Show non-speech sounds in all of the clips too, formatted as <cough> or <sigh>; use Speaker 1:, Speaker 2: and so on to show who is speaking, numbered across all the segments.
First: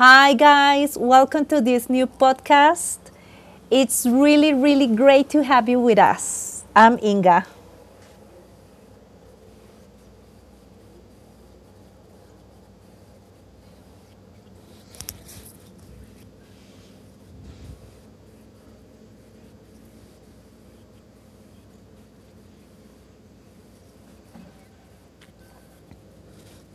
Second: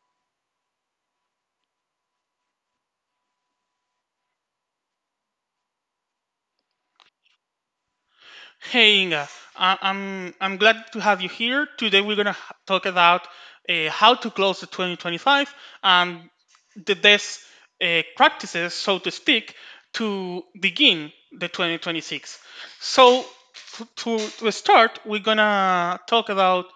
Speaker 1: Hi, guys. Welcome to this new podcast. It's really, really great to have you with us. I'm Inga.
Speaker 2: Hey, Inga. I'm glad to have you here. Today we're gonna talk about how to close the 2025 and the best practices, so to speak, to begin the 2026. So to start, we're gonna talk about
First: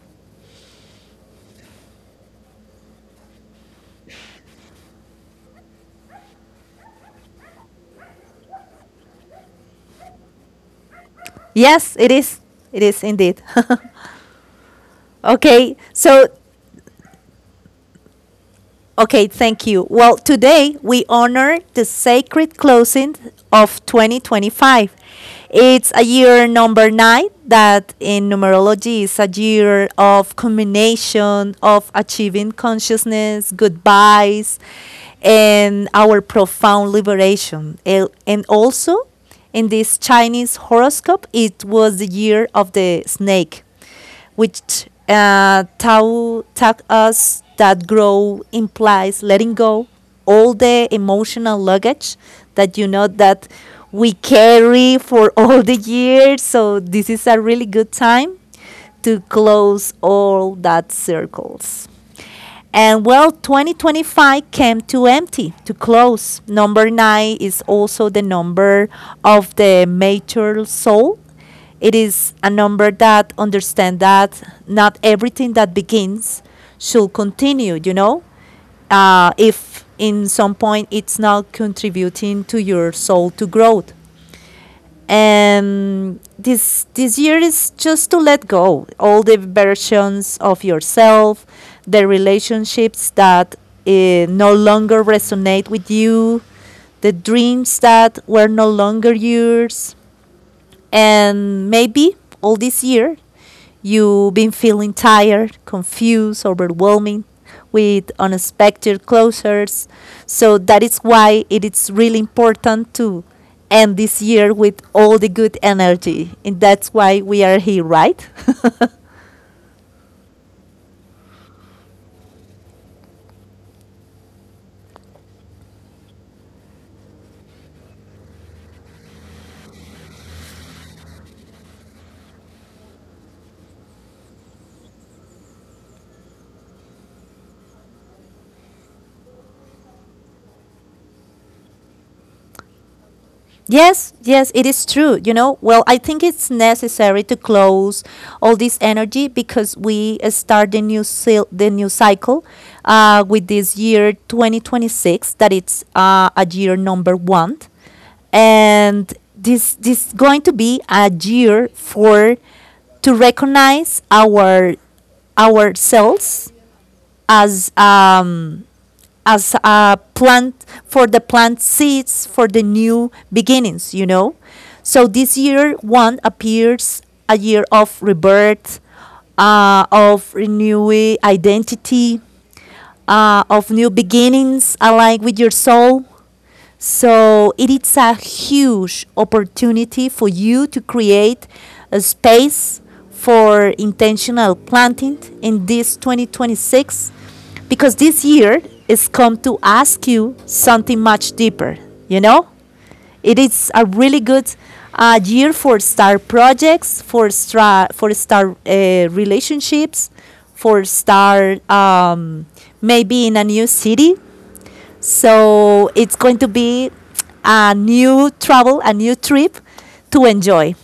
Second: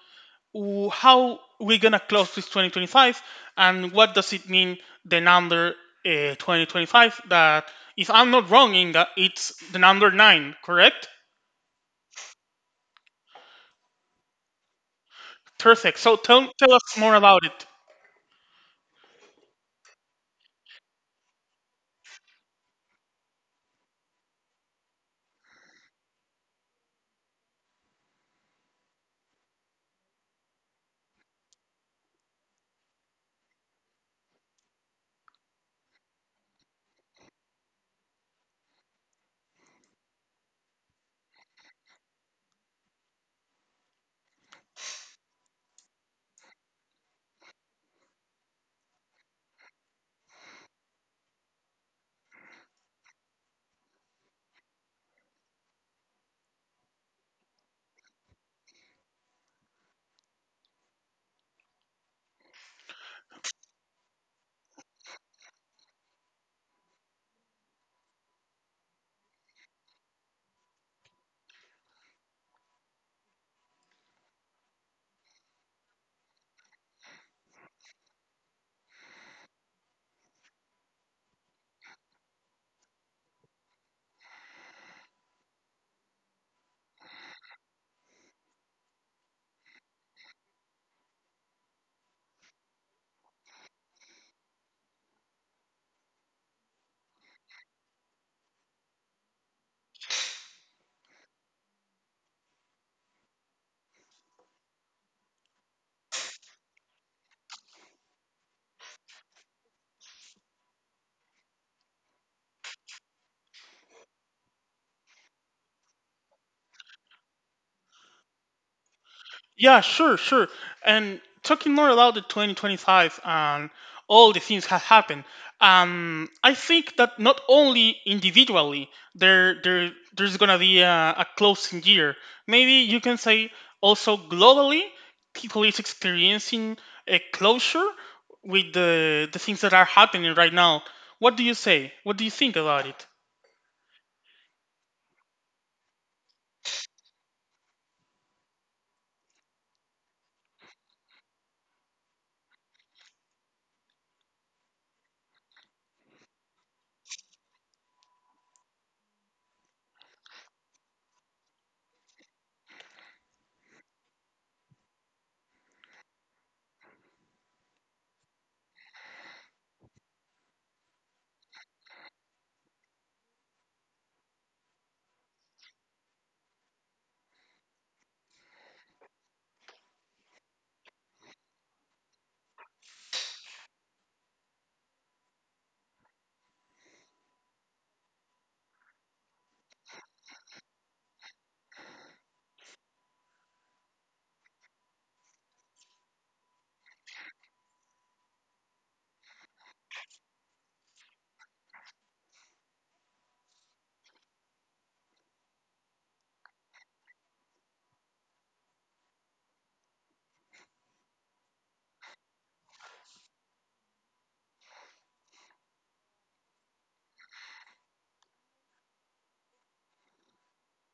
Speaker 2: how we're gonna close this 2025 and what does it mean the number 2025 that if I'm not wrong, Inga, it's the number nine, correct?
Speaker 1: Yes, it is. It is indeed. <laughs> Okay,
Speaker 2: Perfect, so
Speaker 1: so
Speaker 2: tell us more about it.
Speaker 1: okay, thank you. Well, today we honor the sacred closing of 2025. It's a year number nine that in numerology is a year of combination of achieving consciousness, goodbyes, and our profound liberation. And also in this Chinese horoscope, it was the year of the snake, which taught, us that growth implies letting go all the emotional luggage that, you know, that we carry for <laughs> all the years. So this is a really good time to close all that circles. And well, 2025 came to empty, to close. Number nine is also the number of the mature soul. It is a number that understand that not everything that begins should continue, you know? If in some point it's not contributing to your soul to growth, and this year is just to let go all the versions of yourself, the relationships that no longer resonate with you, the dreams that were no longer yours, and maybe all this year you've been feeling tired, confused, overwhelming, with unexpected closures. So that is why it is really important to end this year with all the good energy. And that's why we are here, right?
Speaker 2: Yeah, sure. And talking more about the 2025 and all the things have happened, I think that not only individually there there there's gonna be a closing year. Maybe you can say also globally, people is experiencing a closure with the things that are happening right now. What do you say? What do you think about it?
Speaker 1: Yes, yes, it is true. You know, well, I think it's necessary to close all this energy because we start the the new cycle with this year 2026, that it's a year number one, and this going to be a year for to recognize our ourselves as um, as a plant, for the plant seeds for the new beginnings, you know. So this year one appears a year of rebirth, of renewing identity, of new beginnings aligned with your soul. So it is a huge opportunity for you to create a space for intentional planting in this 2026, because this year is come to ask you something much deeper, you know? It is a really good year for start projects, for start relationships, for start maybe in a new city, so it's going to be a new travel, a new trip to enjoy.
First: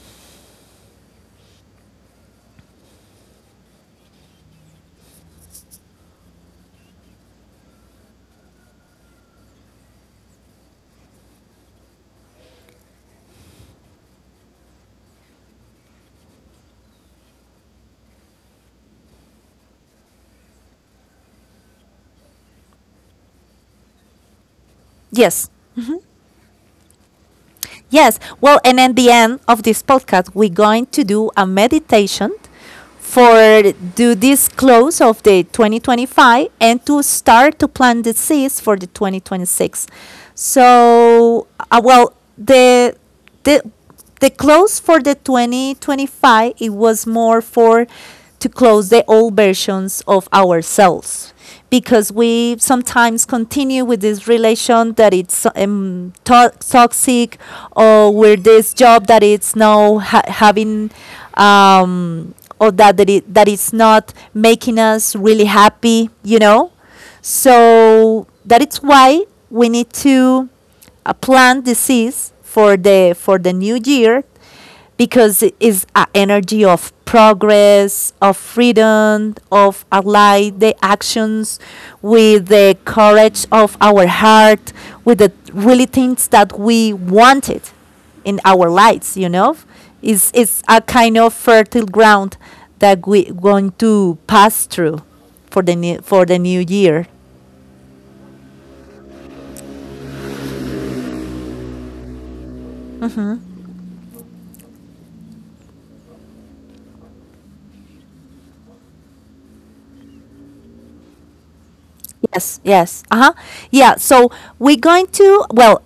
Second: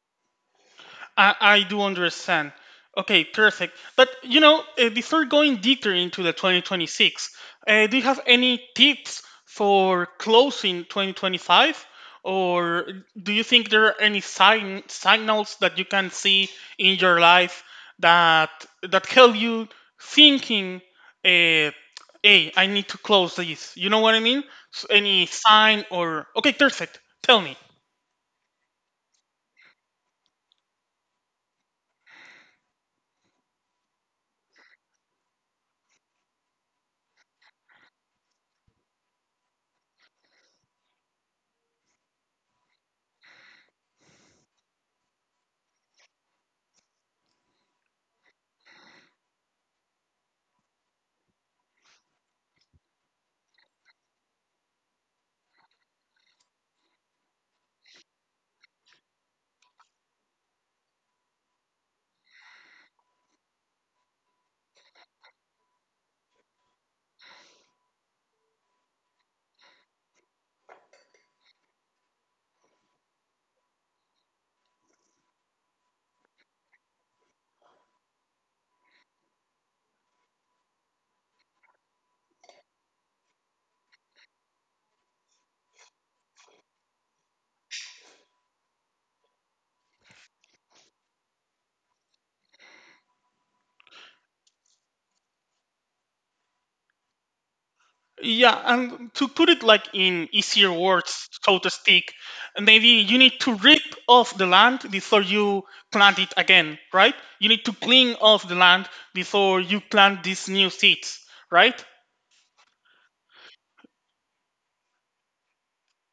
Speaker 2: I do understand. Okay, perfect. But you know, before going deeper into the 2026, do you have any tips for closing 2025? Or do you think there are any signals that you can see in your life that that help you thinking, uh, hey, I need to close this? You know what I mean? S any
Speaker 1: Yes.
Speaker 2: sign or. Okay, perfect. Tell me.
Speaker 1: Yes. Well, and at the end of this podcast, we're going to do a meditation for do this close of the 2025 and to start to plant the seeds for the 2026. So, well, the the the close for the 2025, it was more for to close the old versions of ourselves, because we sometimes continue with this relation that it's toxic, or with this job that it's now having, or that it's not making us really happy, you know. So that is why we need to a plant disease for the new year, because it is an energy of progress, of freedom, of ally the actions with the courage of our heart, with the really things that we wanted in our lives, you know. It's a kind of fertile ground that we're going to pass through for for the new year.
Speaker 2: Yeah, and to put it like in easier words, so to speak, maybe you need to rip off the land before you plant it again, right? You need to clean off the land before you plant these new seeds, right?
Speaker 1: Yes, yes. Uh-huh. Yeah, so we're going to, well,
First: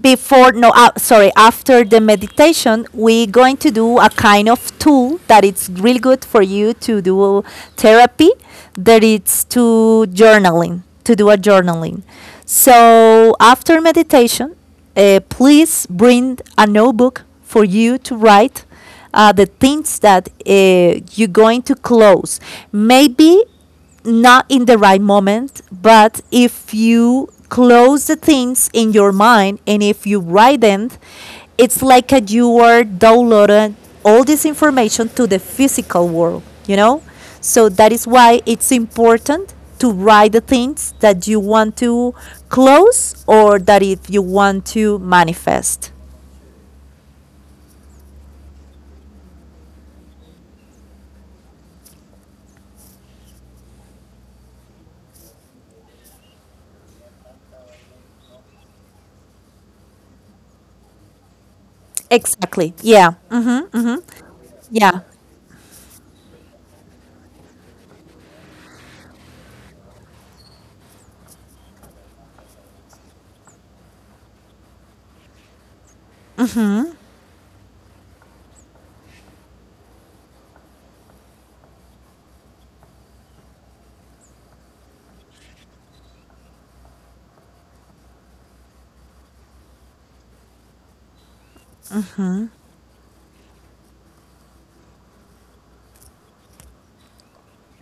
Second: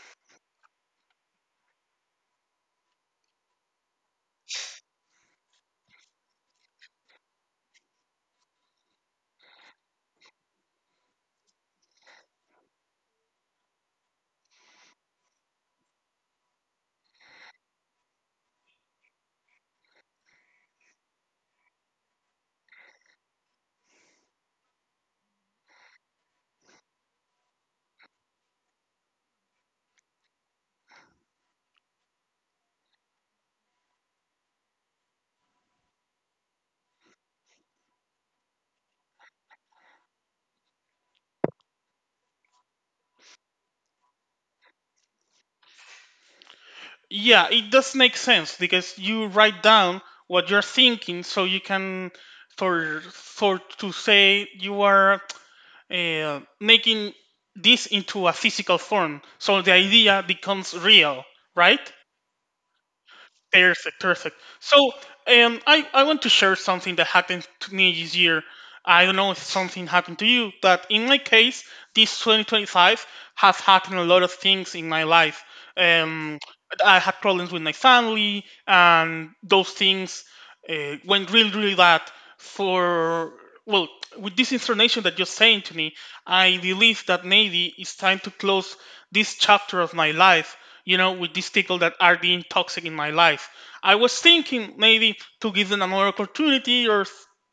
Speaker 1: before no, sorry, after the meditation, we're going to do a kind of tool that it's really good for you to do therapy, that it's to journaling, to do a journaling. So, after meditation, please bring a notebook for you to write the things that you're going to close. Maybe not in the right moment, but if you close the things in your mind and if you write them, it's like a, you are downloading all this information to the physical world, you know? So that is why it's important to write the things that you want to close, or that if you want to manifest.
Speaker 2: Yeah, it does make sense because you write down what you're thinking, so you can, for to say you are making this into a physical form, so the idea becomes real, right?
Speaker 1: Exactly. Yeah. Mm-hmm.
Speaker 2: Perfect.
Speaker 1: Yeah.
Speaker 2: So, I want to share something that happened to me this year. I don't know if something happened to you, but in my case, this 2025 has happened a lot of things in my life. Um, I had problems with my family, and those things when really, really that for well, with this information that you're saying to me, I believe that maybe it's time to close this chapter of my life. You know, with these people that are being toxic in my life. I was thinking maybe to give them another opportunity, or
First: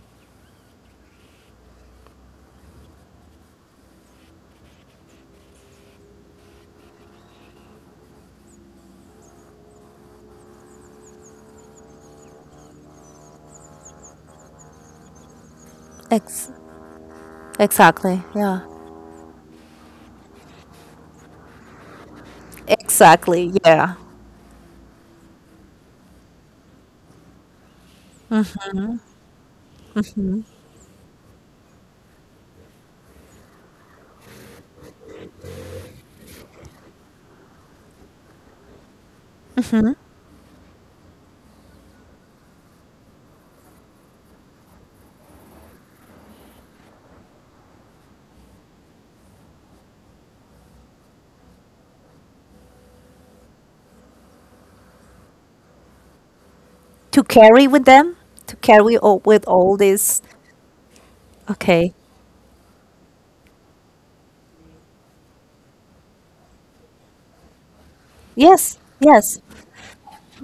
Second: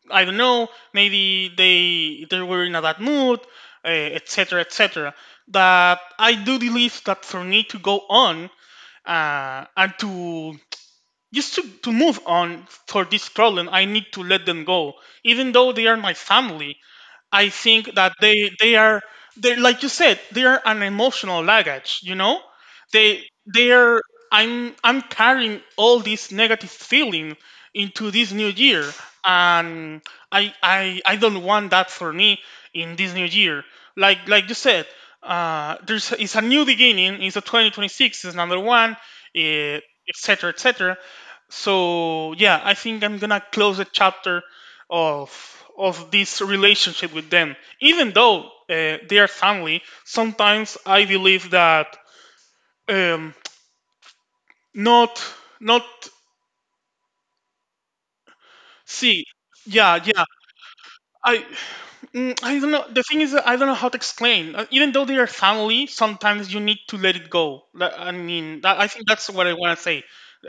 Speaker 2: I don't know, maybe they were in a bad mood, etc., etc. That I do believe that for me to go on and to just to move on for this problem, I need to let them go, even though they are my
Speaker 1: Ex-
Speaker 2: family. I think that
Speaker 1: exactly.
Speaker 2: they
Speaker 1: Yeah.
Speaker 2: they are they, like you said, they are an emotional luggage. You know, they
Speaker 1: Exactly.
Speaker 2: they
Speaker 1: Yeah.
Speaker 2: are. I'm carrying all this negative feeling into this new year, and I don't want that for me in this new year. Like you said, there's it's a new beginning. It's a 2026. It's number one, etc. etc. So yeah, I think I'm gonna close the chapter of this relationship with them. Even though they are family, sometimes I believe that um, not not
Speaker 1: To carry with them, to carry all,
Speaker 2: see.
Speaker 1: with all
Speaker 2: Yeah.
Speaker 1: this.
Speaker 2: I
Speaker 1: Okay.
Speaker 2: I don't know. The thing is, that I don't know how to explain. Even though they are family, sometimes you need to let it go. I mean, that,
Speaker 1: Yes,
Speaker 2: I think that's
Speaker 1: yes,
Speaker 2: what I want to say.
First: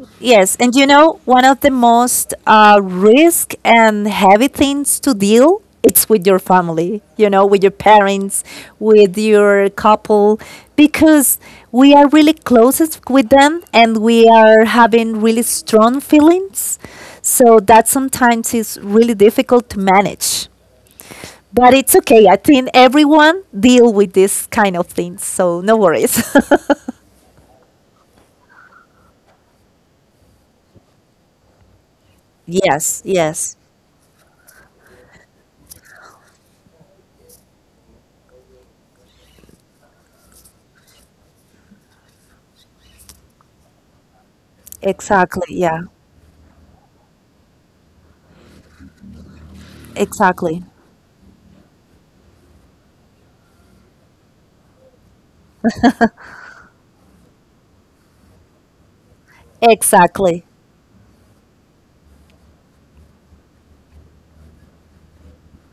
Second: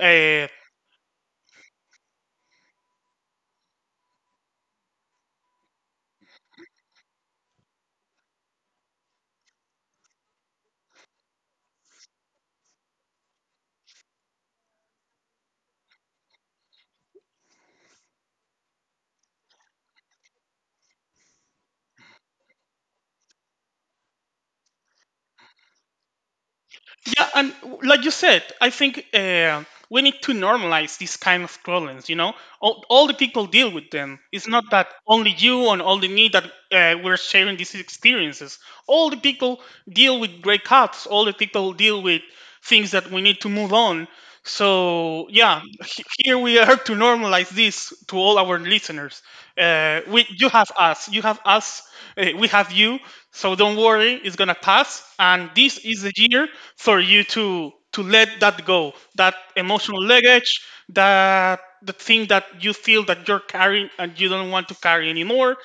Speaker 2: Uh,
Speaker 1: yes. And you know, one of the most risk and heavy things to deal, it's with your family, you know, with your parents, with your couple, because we are really closest with them and we are having really strong feelings, so that sometimes is really difficult to manage. But it's okay. I think everyone deal with this kind of things, so no worries. <laughs>
Speaker 2: yeah, and like you said, I think. We need to normalize these kind of problems, you know,
Speaker 1: Yes,
Speaker 2: all the people
Speaker 1: yes,
Speaker 2: deal with them. It's not that only you and only me that we're sharing these experiences. All the people deal with breakouts, all the people deal with things that we need to move on. So
Speaker 1: exactly.
Speaker 2: yeah,
Speaker 1: Yeah,
Speaker 2: here we are to normalize this to all our listeners. Uh, we,
Speaker 1: exactly.
Speaker 2: you have us, we have you. So don't worry, it's gonna pass, and this is the year for you to let that go, that emotional
Speaker 1: Exactly.
Speaker 2: luggage, that the thing that you feel that you're carrying and you don't want to carry anymore.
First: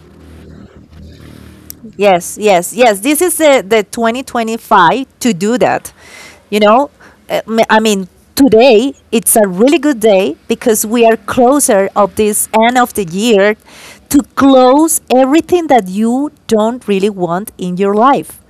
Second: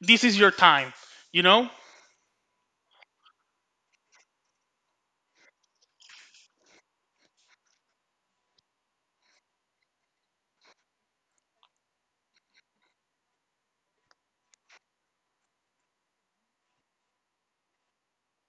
Speaker 2: This is your time, you know.
Speaker 1: Yes, yes, yes. This is the 2025 to do that. You know, I mean, today it's a really good day because we are closer of this end of the year, to close everything that you don't really want in your life.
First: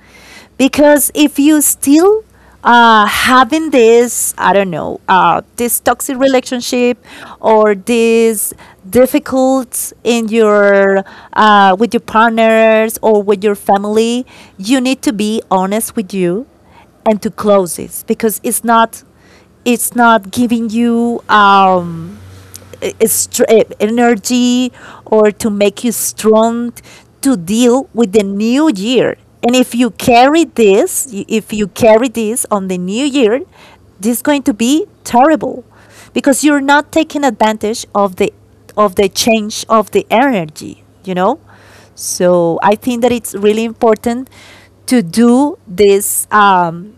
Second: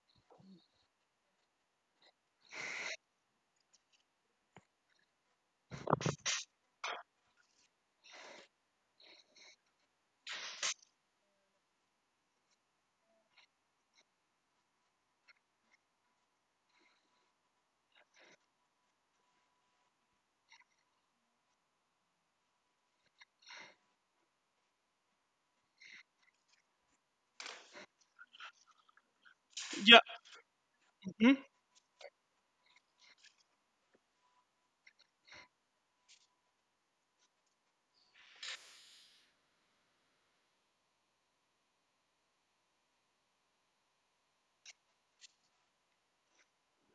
Speaker 1: Because if you still having this, I don't know, this toxic relationship, or this difficult in your with your partners or with your family, you need to be honest with you, and to close this, because it's not, it's not giving you energy, or to make you strong, to deal with the new year. And if you
Speaker 2: Yeah,
Speaker 1: carry this,
Speaker 2: mhm.
Speaker 1: if you carry this on the new year, this is going to be terrible, because you're not taking advantage of the change of the energy, you know? So I think that it's really important to do this um,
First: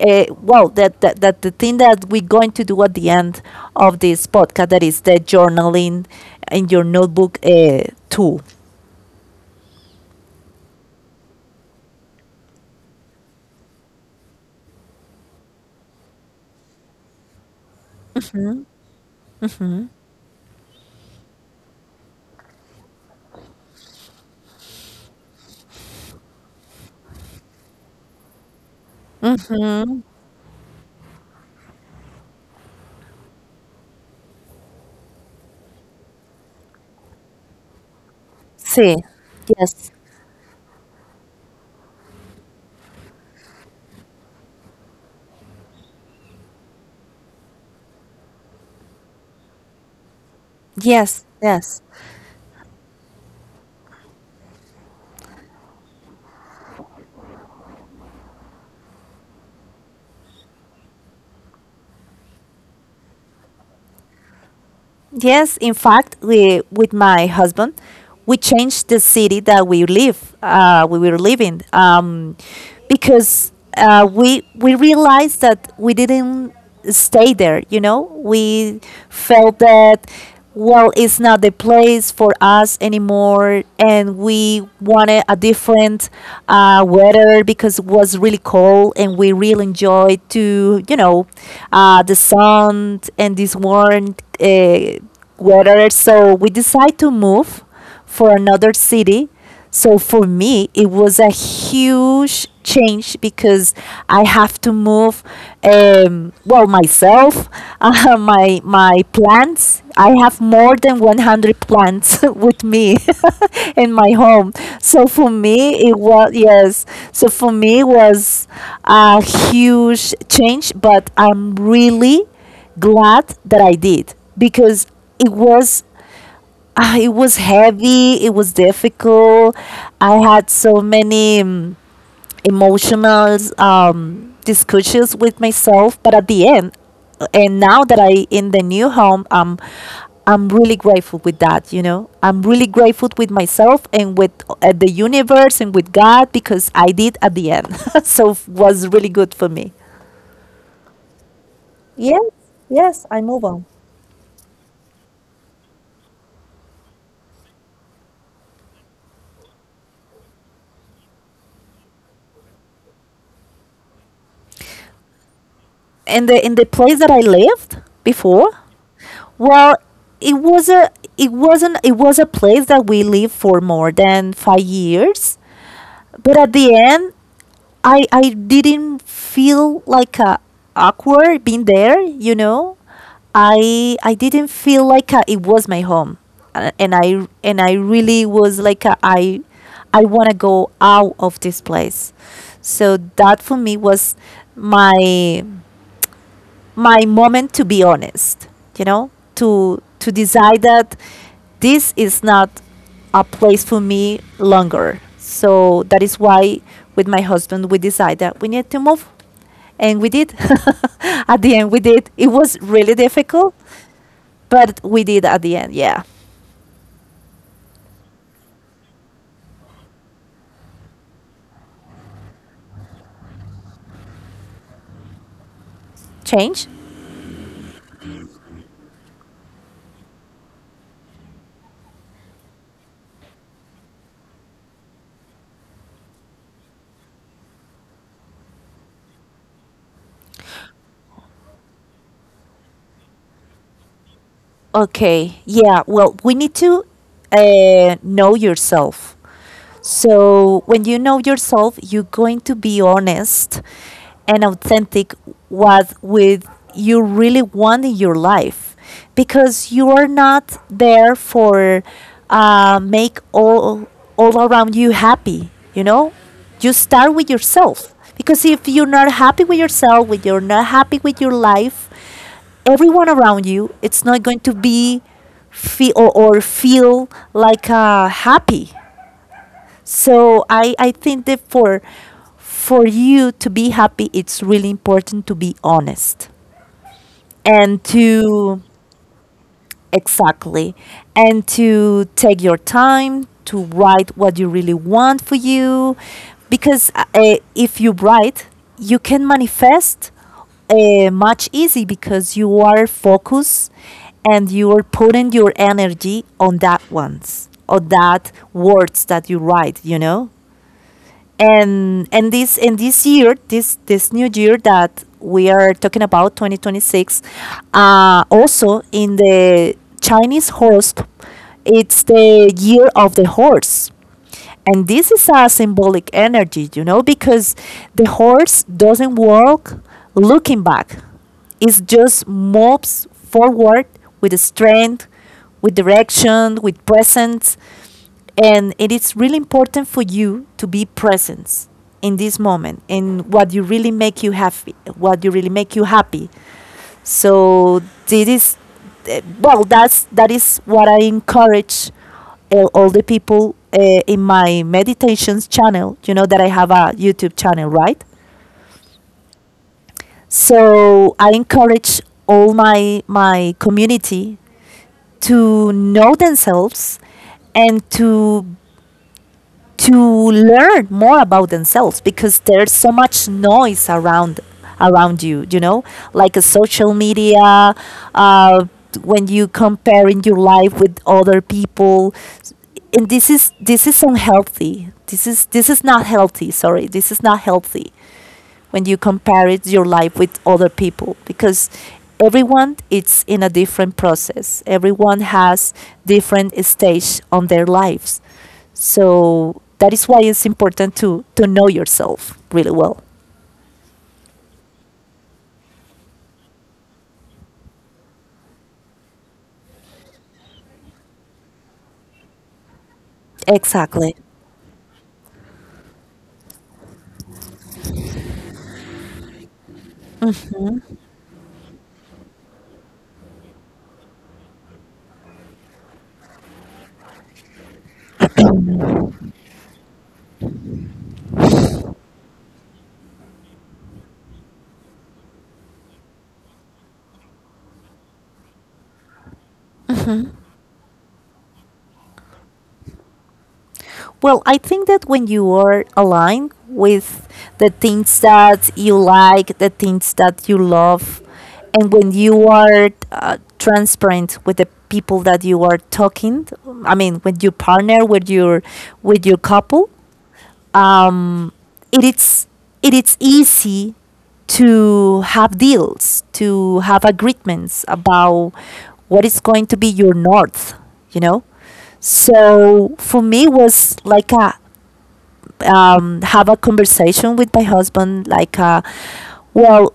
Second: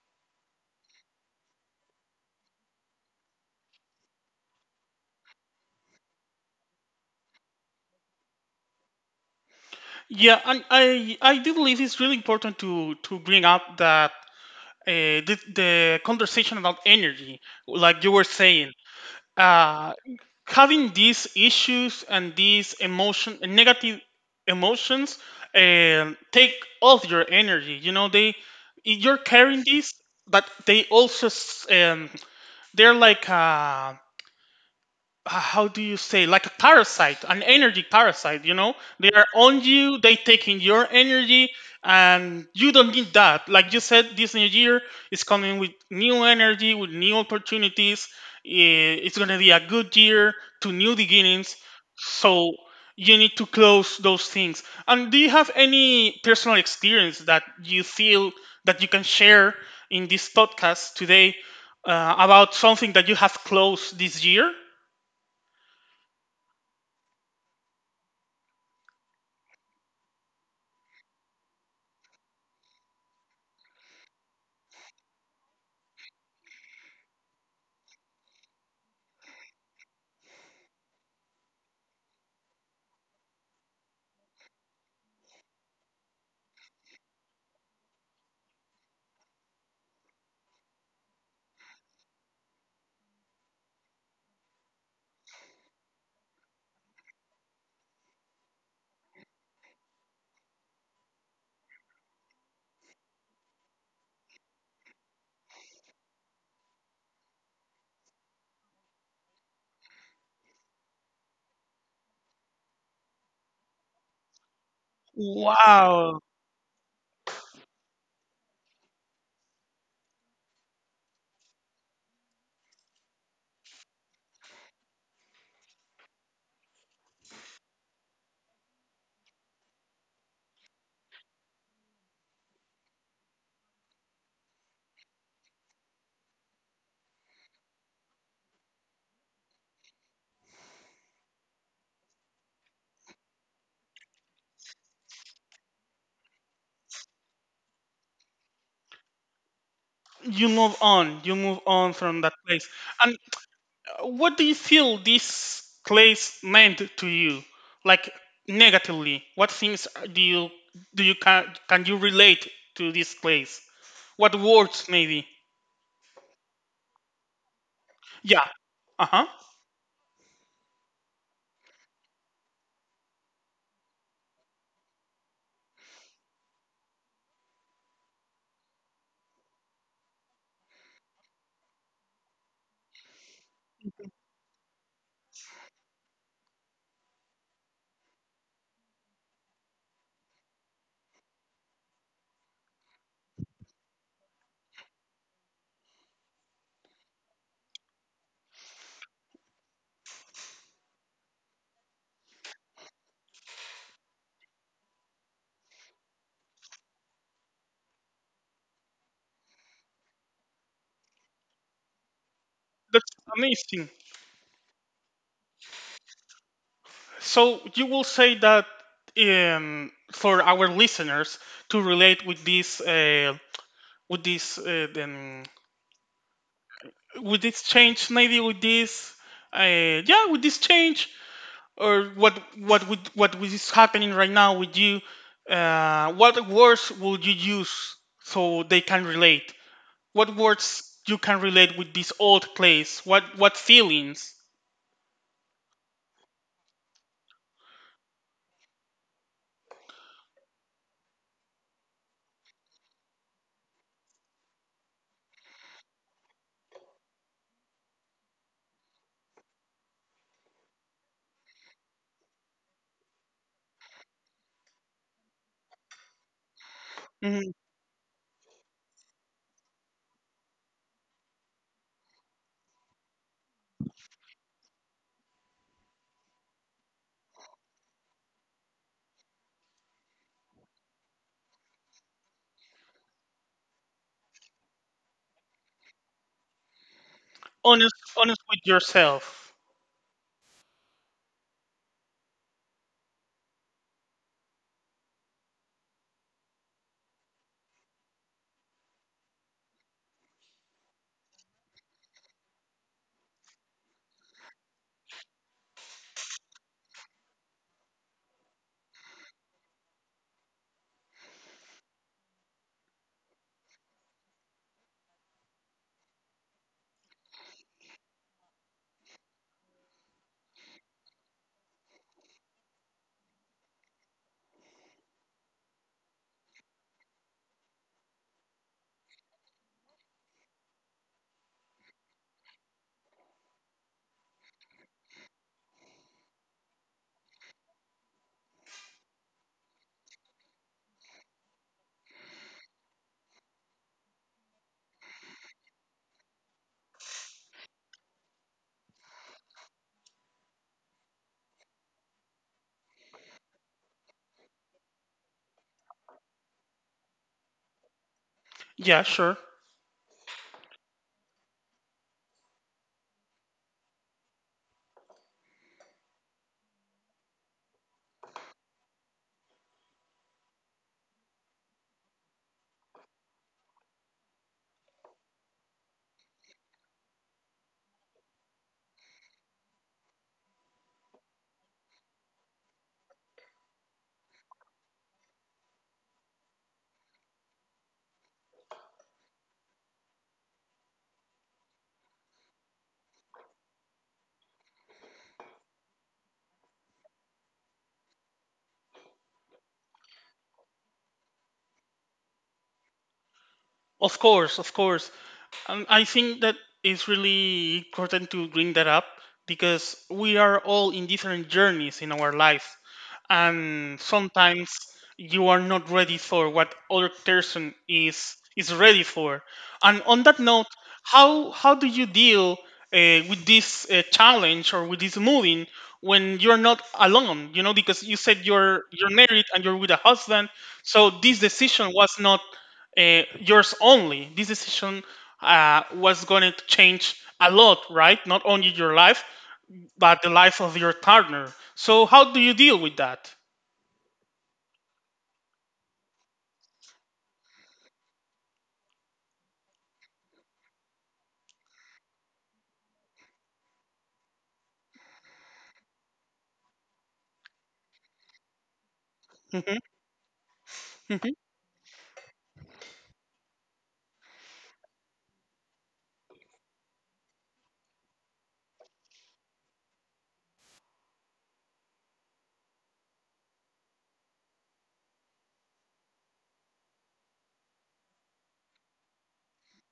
Speaker 1: uh, well, that the thing that we're going to do at the end of this podcast, that is the journaling in your notebook tool.
Speaker 2: Yeah, and I do believe it's really important to bring up that the conversation about energy, like you were saying, uh, having these issues and these emotion negative emotions take all your energy, you know, they you're carrying these, but they also they're like how do you say, like a parasite, an energy parasite, you know,
Speaker 1: Sí,
Speaker 2: they are on
Speaker 1: yes.
Speaker 2: you, they taking your energy, and you don't need that. Like you said, this new year is coming with new energy, with new opportunities. Eh, it's going to be a good year to new
Speaker 1: Yes,
Speaker 2: beginnings.
Speaker 1: yes.
Speaker 2: So you need to close those things. And do you have any personal experience that you feel that you can share in this podcast today about something that you have closed this year?
Speaker 1: Yes, in fact, we, with my husband, we changed the city that we live, we were living, because we realized that we didn't stay there. You know, we felt that, well, it's not the place for us anymore, and we wanted a different weather because it was really cold, and we really enjoyed to, you know, the sun and this warm weather. So we decided to move for another city. So for me, it was a huge change because I have to move, well, myself, <laughs> my plants. I have more than 100 plants <laughs> with me <laughs> in my home. So for
Speaker 2: Yes.
Speaker 1: me, it
Speaker 2: Wow.
Speaker 1: was, yes. So for me, it was a huge change, but I'm really glad that I did, because it was, ah, it was heavy, it was difficult. I had so many emotional discussions with myself, but at the end, and now that I in the new home, I'm really grateful with that, you know. I'm really grateful with myself and with the universe and with God because I did at the end. <laughs> So it was really good for me.
Speaker 2: You move on. You move on from
Speaker 1: Yes,
Speaker 2: that place.
Speaker 1: yes, I
Speaker 2: And
Speaker 1: move on.
Speaker 2: what do you feel this place meant to you? Like negatively, what things do you do you can you relate to this place? What words maybe?
Speaker 1: And the in the place that I lived before,
Speaker 2: Yeah. Uh-huh.
Speaker 1: well, it was a, it wasn't, it was a place that we lived for more than 5 years. But at the end, I didn't feel like a awkward being there. You know, I didn't feel like a, it was my home. And I really was like a, I want to go out of this place. So that for me was my my moment to be honest, you know, to decide that this is not a place for me longer, so that is why with my husband we decided that we need to move, and we did. <laughs> At the end we did, it was really
Speaker 2: That's
Speaker 1: difficult,
Speaker 2: amazing.
Speaker 1: but we did at the end, yeah.
Speaker 2: So you will say that for our listeners to relate with this
Speaker 1: Change.
Speaker 2: would this change maybe with this uh, yeah would this change, or what would is happening right now with you, what words would you use so they can relate, what words you can relate with this old place, what feelings?
Speaker 1: Okay. Yeah. Well, we need to know yourself. So when you know yourself, you're going to be honest and authentic what with you really want in your life, because you are not there for make all around you happy. You know, you start with
Speaker 2: Mhm.
Speaker 1: yourself, because if you're not happy with yourself, with you're not happy with your life, everyone around you, it's not going to be feel or feel like happy. So I think that for you to be happy, it's really important to be honest and
Speaker 2: Honest with
Speaker 1: to,
Speaker 2: yourself.
Speaker 1: exactly. And to take your time to write what you really want for you. Because if you write, you can manifest much easy because you are focused and you are putting your energy on that ones or that words that you write, you know? And this year, this new year that we are talking about, 2026, also in the chinese horse, it's the year of the horse. And this is a symbolic energy, you know, because the horse doesn't walk looking back, it just moves forward, with strength, with direction, with presence. And it is really important for you to be present in this moment and what you really make you happy, what you really make you happy. So this is, well, that is what I encourage all the people, in my meditations channel. You know that I have a YouTube channel, right?
Speaker 2: Yeah, sure.
Speaker 1: So I encourage all my community to know themselves, and to to learn more about themselves, because there's so much noise around, you, you know, like a social media, uh, when you comparing your life with other people. And this is unhealthy, this is not healthy, sorry, this is not healthy when you compare it your life with other people, because everyone it's in a different process, everyone has different stage on their lives. So that is why it's important to know yourself really well.
Speaker 2: Of course. I think that it's really important to bring that up because we are all in different journeys in our life, and
Speaker 1: Exactly.
Speaker 2: sometimes you are not ready for what other person is ready for. And on that note, how do you deal with this challenge or with this moving, when you're not alone? You know, because you said you're married and you're with a husband, so this decision was not yours only. This decision was going to change a lot, right? Not only your life, but the life of your partner. So, how do you deal with that?
Speaker 1: Well, I think that when you are aligned with the things that you like, the things that you love, and when you are transparent with the people that you are talking, I mean, when you partner with your couple,
Speaker 2: Hmm. Hmm.
Speaker 1: um, it is, it is easy to have deals, to have agreements about what is going to be your north, you know. So for me was like a, have a conversation with my husband, like, well,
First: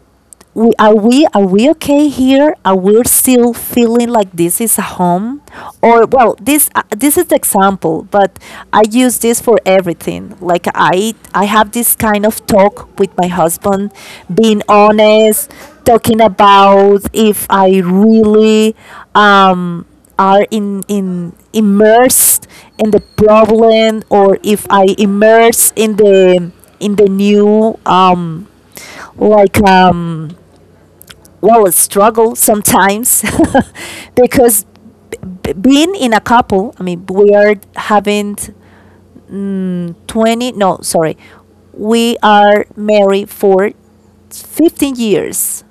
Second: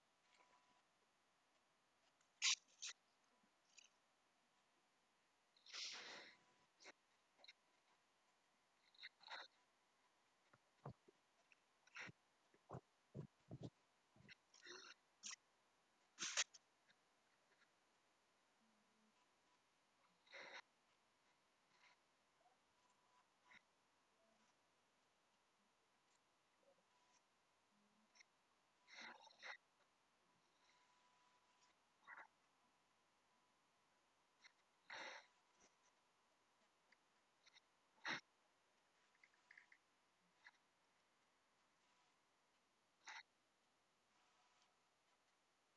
Speaker 1: are we okay here? Are we still feeling like this is a home? Or well, this this is the example, but I use this for everything. Like I have this kind of talk with my husband, being honest, talking about if I really um are in immersed in the problem, or if I immerse in the new like well a struggle sometimes <laughs> because being in a couple, I mean, we are having 20 no sorry we are married for 15 years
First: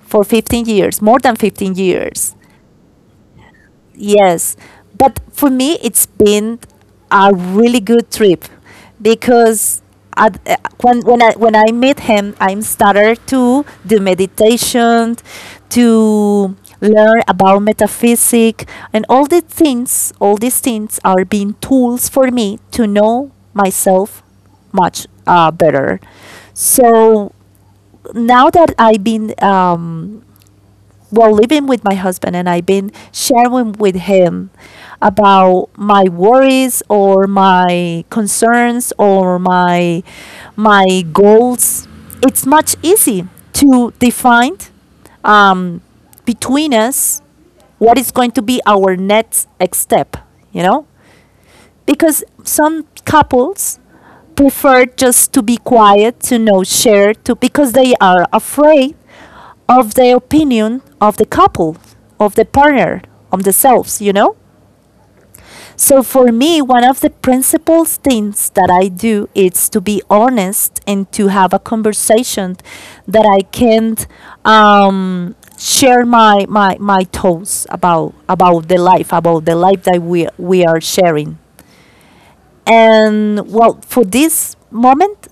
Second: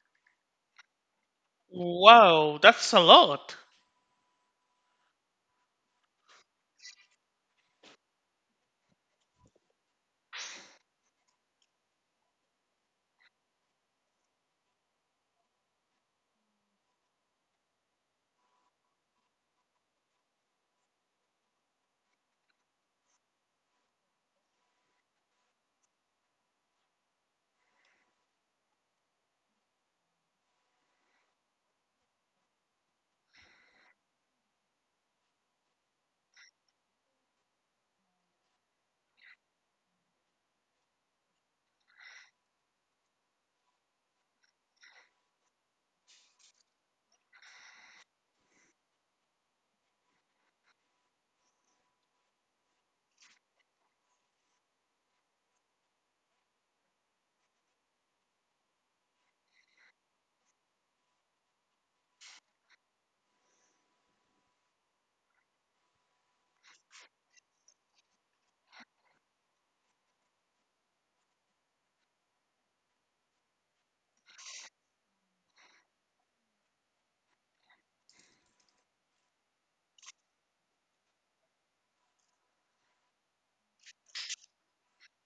Speaker 1: for 15 years, more than 15 years.
Speaker 2: Wow, that's a lot.
Speaker 1: Yes, but for me, it's been a really good trip because I, when I met him, I'm started to do meditation, to learn about metaphysics, and all the things. All these things are being tools for me to know myself much better. So now that I've been, while living with my husband, and I've been sharing with him about my worries or my concerns or my goals, it's much easy to define, um, between us, what is going to be our next step, you know, because some couples prefer just to be quiet, to not share, to because they are afraid of the opinion of the couple, of the partner, of themselves, you know? So for me, one of the principal things that I do is to be honest and to have a conversation that I can share my thoughts about the life, about the life that we are sharing. And well, for this moment,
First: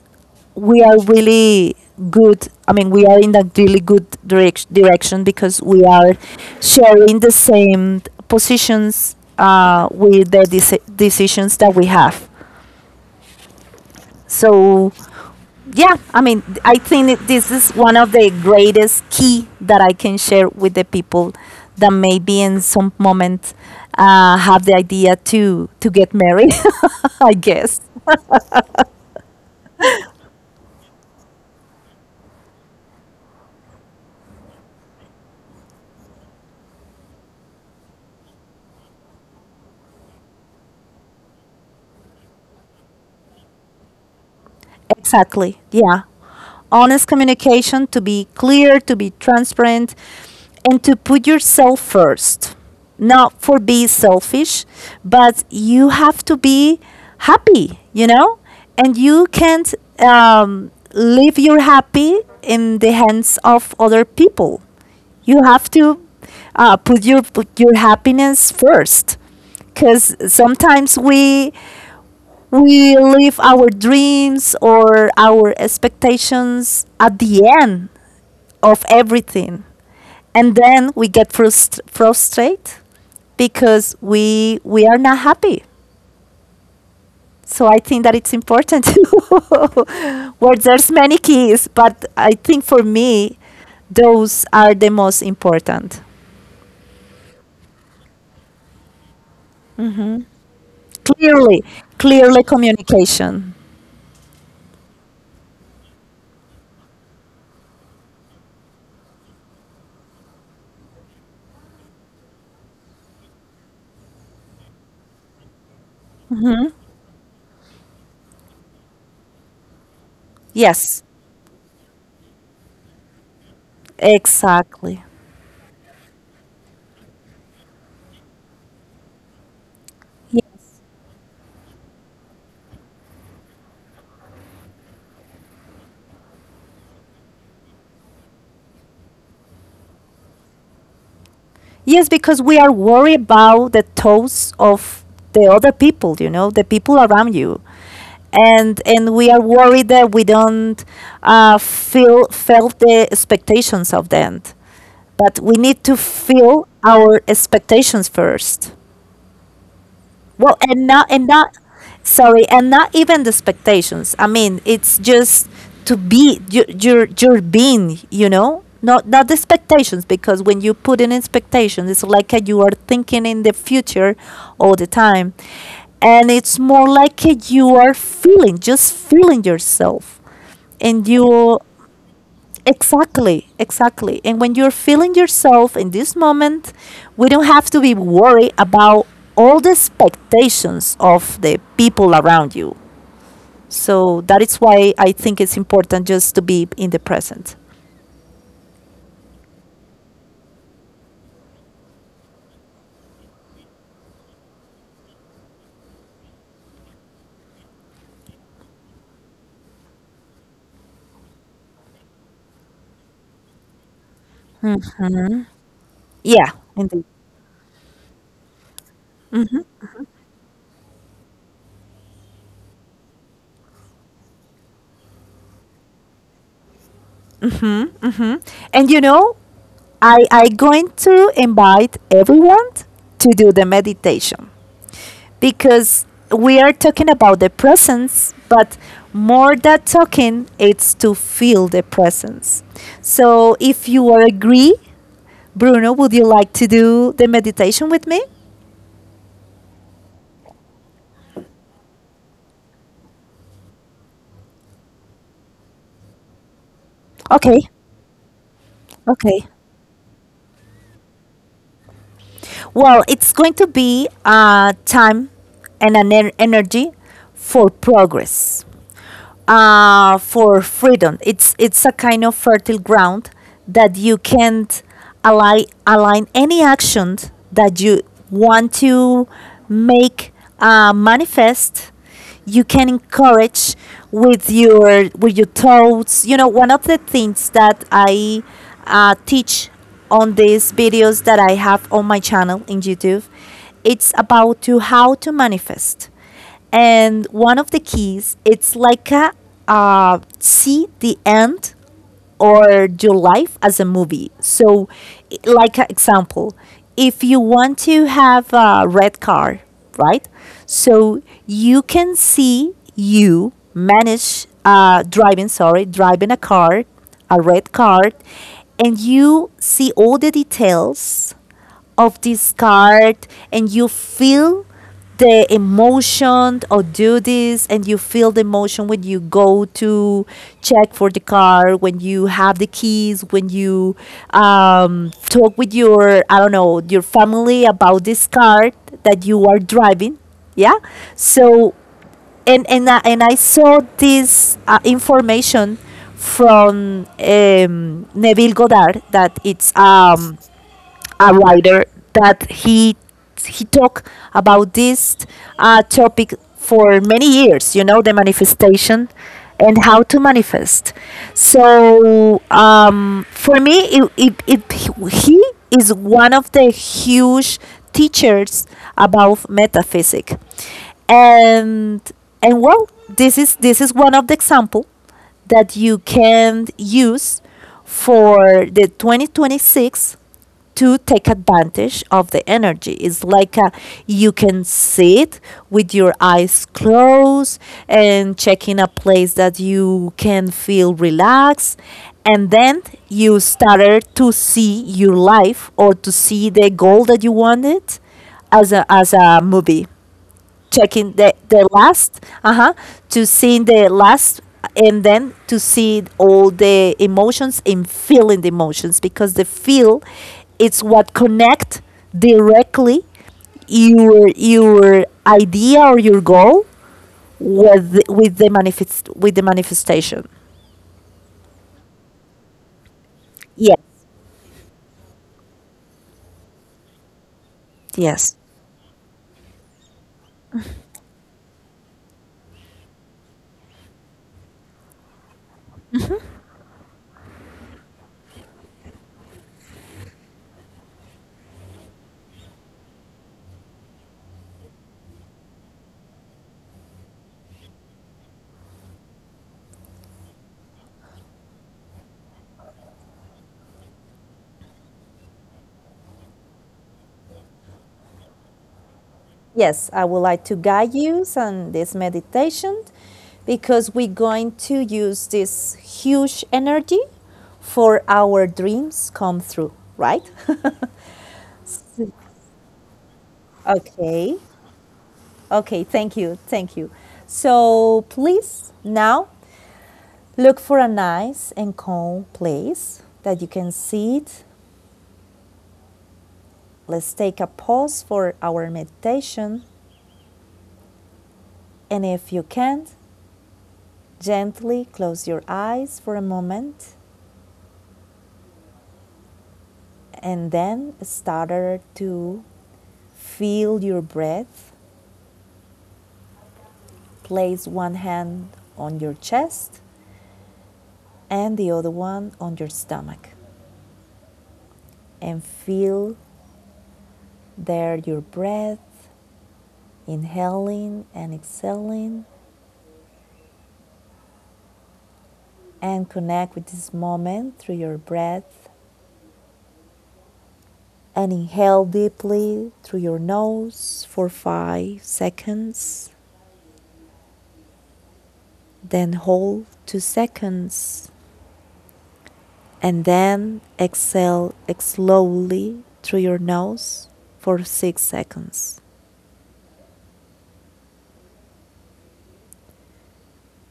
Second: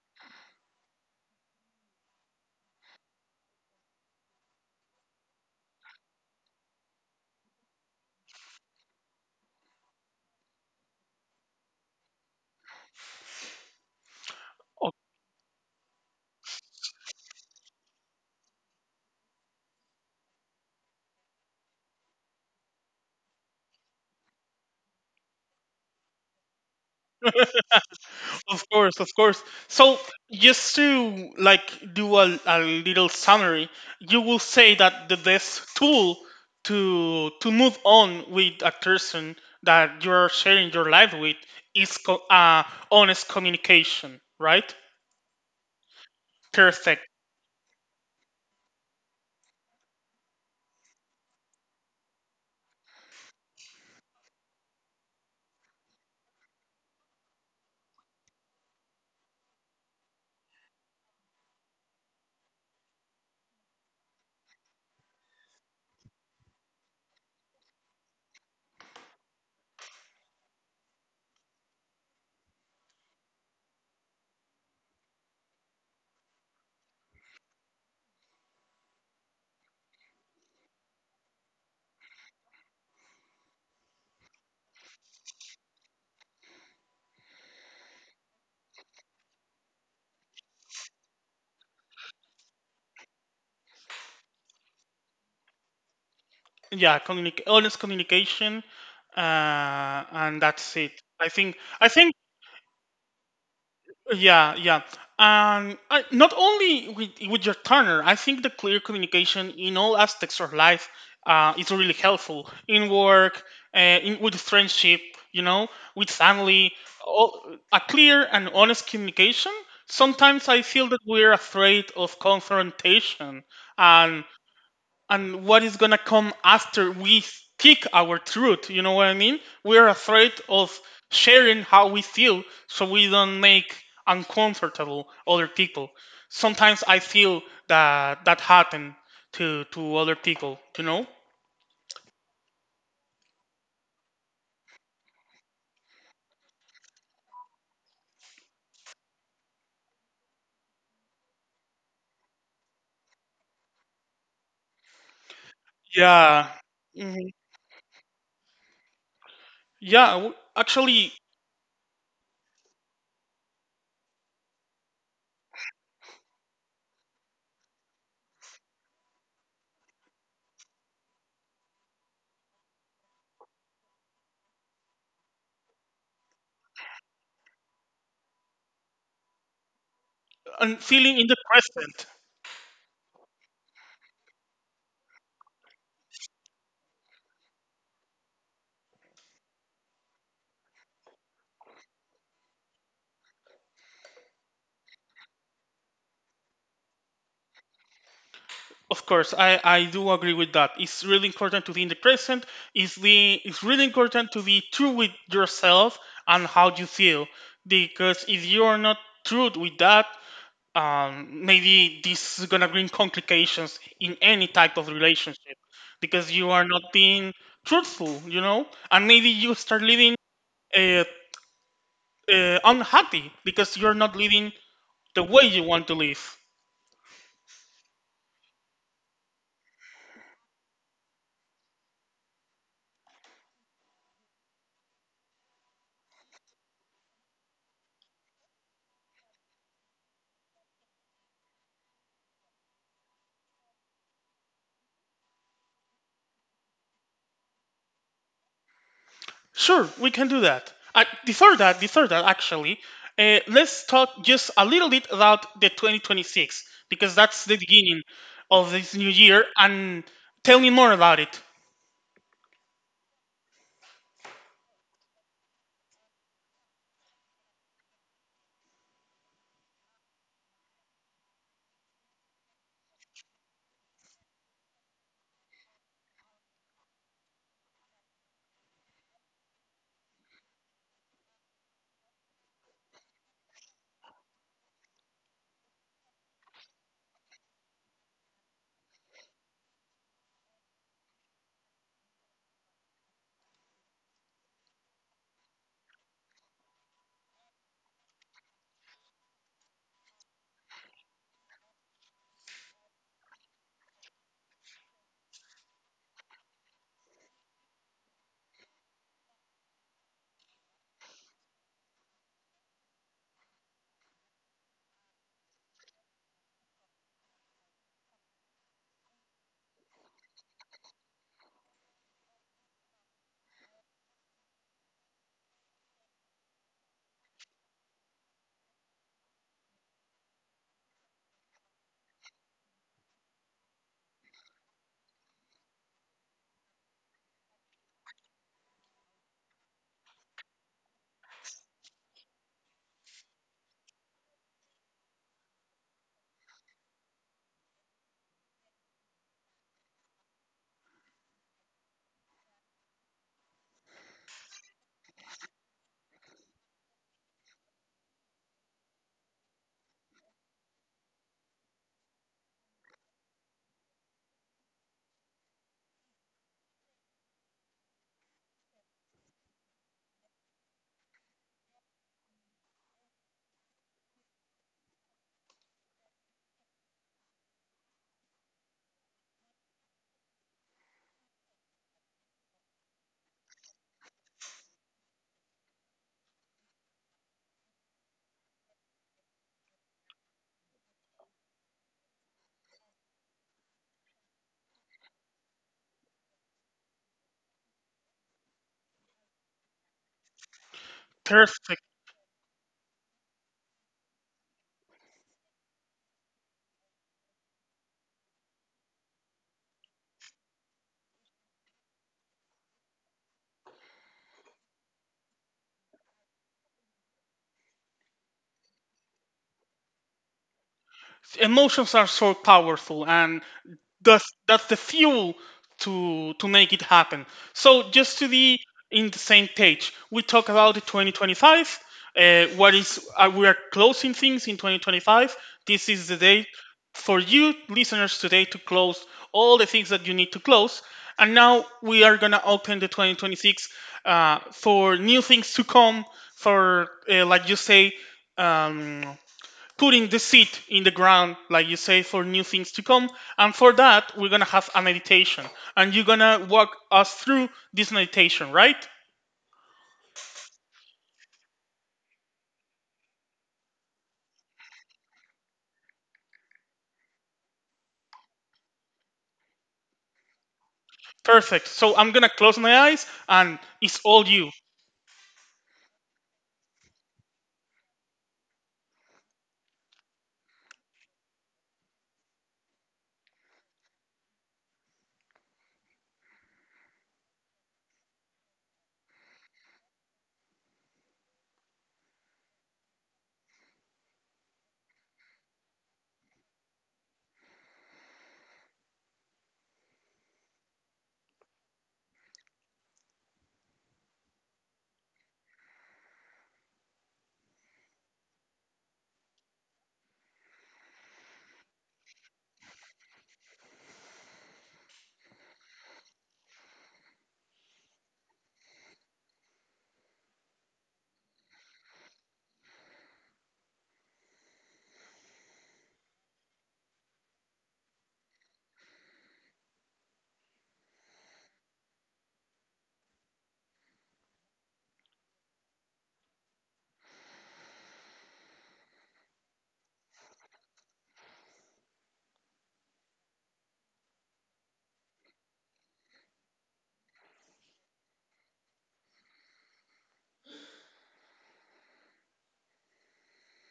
Speaker 1: we are really good. I mean, we are in a really good direction because we are sharing the same positions with the decisions that we have.
Speaker 2: Of
Speaker 1: So yeah, I mean, I think that this is one of the greatest key that I can share with the people that maybe in some moment have the idea to get married. <laughs> I guess.
Speaker 2: of course, of course. So, just to like do a little summary, you will say that the best tool to move on with a person that you're sharing your life with is honest communication, right?
Speaker 1: Exactly. Yeah.
Speaker 2: Perfect.
Speaker 1: Honest communication, to be clear, to be transparent, and to put yourself first. Not for being selfish, but you have to be happy, you know? And you can't leave your happy in the hands of other people. You have to put your happiness first, because sometimes we, leave our dreams or our expectations at the end of everything, and then we get frustrated because we are not happy. So I think that it's important. <laughs> Well, there's many keys, but I think for me those are the most important.
Speaker 2: Yeah, communic honest communication, uh, and that's it. I think,
Speaker 1: Clearly.
Speaker 2: I think,
Speaker 1: Clearly communication.
Speaker 2: yeah, yeah. And I, not only with your Turner, I think the clear communication in all aspects of life is really helpful in work, in, with friendship, you know, with family.
Speaker 1: Mhm.
Speaker 2: All, a clear and honest communication. Sometimes I feel that
Speaker 1: Yes.
Speaker 2: we're afraid of confrontation, and
Speaker 1: Exactly.
Speaker 2: and what is gonna come after we speak our truth. You know what I mean? We're afraid of sharing how we feel so we don't make uncomfortable other people. Sometimes I feel that that happened to other people. You know?
Speaker 1: Yes, because we are worried about the thoughts of the other people, you know, the people around you. And we are worried that we don't feel felt the expectations of them. But we need to
Speaker 2: Yeah.
Speaker 1: feel our
Speaker 2: Mhm.
Speaker 1: expectations first.
Speaker 2: Yeah.
Speaker 1: Well, and not
Speaker 2: Actually,
Speaker 1: and not sorry, and not even the expectations. I mean, it's just to be you, you're being, you know, not, not the expectations, because when you put in expectations, it's like, you are thinking in the future all the time, and it's more like, you are feeling, just feeling yourself,
Speaker 2: and
Speaker 1: and
Speaker 2: feeling in the
Speaker 1: you.
Speaker 2: present.
Speaker 1: Exactly, exactly. And when you're feeling yourself in this moment, we don't have to be worried about all the expectations of the people around you. So that is why I think it's important just to be in the present.
Speaker 2: Of course, I do agree with that. It's really important to be in the present. It's the it's really important to be true with yourself and how you feel. Because if you are not true with that, maybe this is gonna bring complications in any type of relationship because
Speaker 1: Yeah,
Speaker 2: you are not
Speaker 1: indeed.
Speaker 2: being truthful, you know, and maybe you start living uh, unhappy because you're not living the way you want to live.
Speaker 1: And you know, I going to invite everyone to do the meditation, because we are talking about the presence, but more than talking, it's to feel the presence. So if you are agree, Bruno, would you like to do the meditation with me?
Speaker 2: Sure, we can do that. Before that, actually, let's talk just a little bit about the 2026 because that's the
Speaker 1: Okay,
Speaker 2: beginning of this new
Speaker 1: okay.
Speaker 2: year. And tell me more about it.
Speaker 1: Well, it's going to be time and an energy for progress, for freedom. It's a kind of fertile ground that you can't align any action that you want to make, manifest. You can encourage with your, with your thoughts. You know, one of the things that I teach on these videos that I have on my channel in YouTube, it's about to how to manifest. And one of the keys it's like a, see the end or your life as a movie. So like an example, if you want to have a red car, right, so you can see you manage, driving, sorry, driving a car, a red car, and you see all the details of this card, and you feel the emotion, or do this and you feel the emotion, when you go to check for the car, when you have the keys, when you talk with your, I don't know, your family about this car that you are driving, yeah. So I saw this information from, Neville Goddard, that it's a writer, that he talked about this topic for many years. You know, the manifestation and how to manifest. So for me, he is one of the huge teachers about metaphysics. and and well, this is, this is one of the example that you can use for the 2026 to take advantage of the energy. It's like, you can sit with your eyes closed and check in a place that you can feel relaxed. And then you started to see your life or to see the goal that you wanted as a movie, checking
Speaker 2: Perfect.
Speaker 1: the last, uh-huh, to see the last, and then to see all the emotions and feeling the emotions, because the feel, it's what connect directly your idea or your goal with with the manifestation.
Speaker 2: Emotions are so powerful, and
Speaker 1: Yes.
Speaker 2: that's the fuel to make it happen. So just to
Speaker 1: Yes.
Speaker 2: be in the same page, we talk about the 2025. What is we are closing things in 2025. This is the day for you listeners today to close all the things that you need to close. And now we are gonna open the 2026 for new things to come. For like you say, um, putting the seed in the ground, like you say, for new things to come. And for that, we're gonna have a meditation, and you're gonna walk us through this meditation, right?
Speaker 1: Yes, I would like to guide you on this meditation because we're going to use this huge energy for our dreams come through, right?
Speaker 2: Perfect. So I'm gonna close my eyes, and
Speaker 1: <laughs>
Speaker 2: it's all
Speaker 1: Okay.
Speaker 2: you.
Speaker 1: Okay, thank you. Thank you. So, please now look for a nice and calm place that you can sit. Let's take a pause for our meditation. And if you can't, gently close your eyes for a moment and then started to feel your breath. Place one hand on your chest and the other one on your stomach, and feel there your breath, inhaling and exhaling, and connect with this moment through your breath. And inhale deeply through your nose for 5 seconds, then hold 2 seconds, and then exhale slowly through your nose for 6 seconds.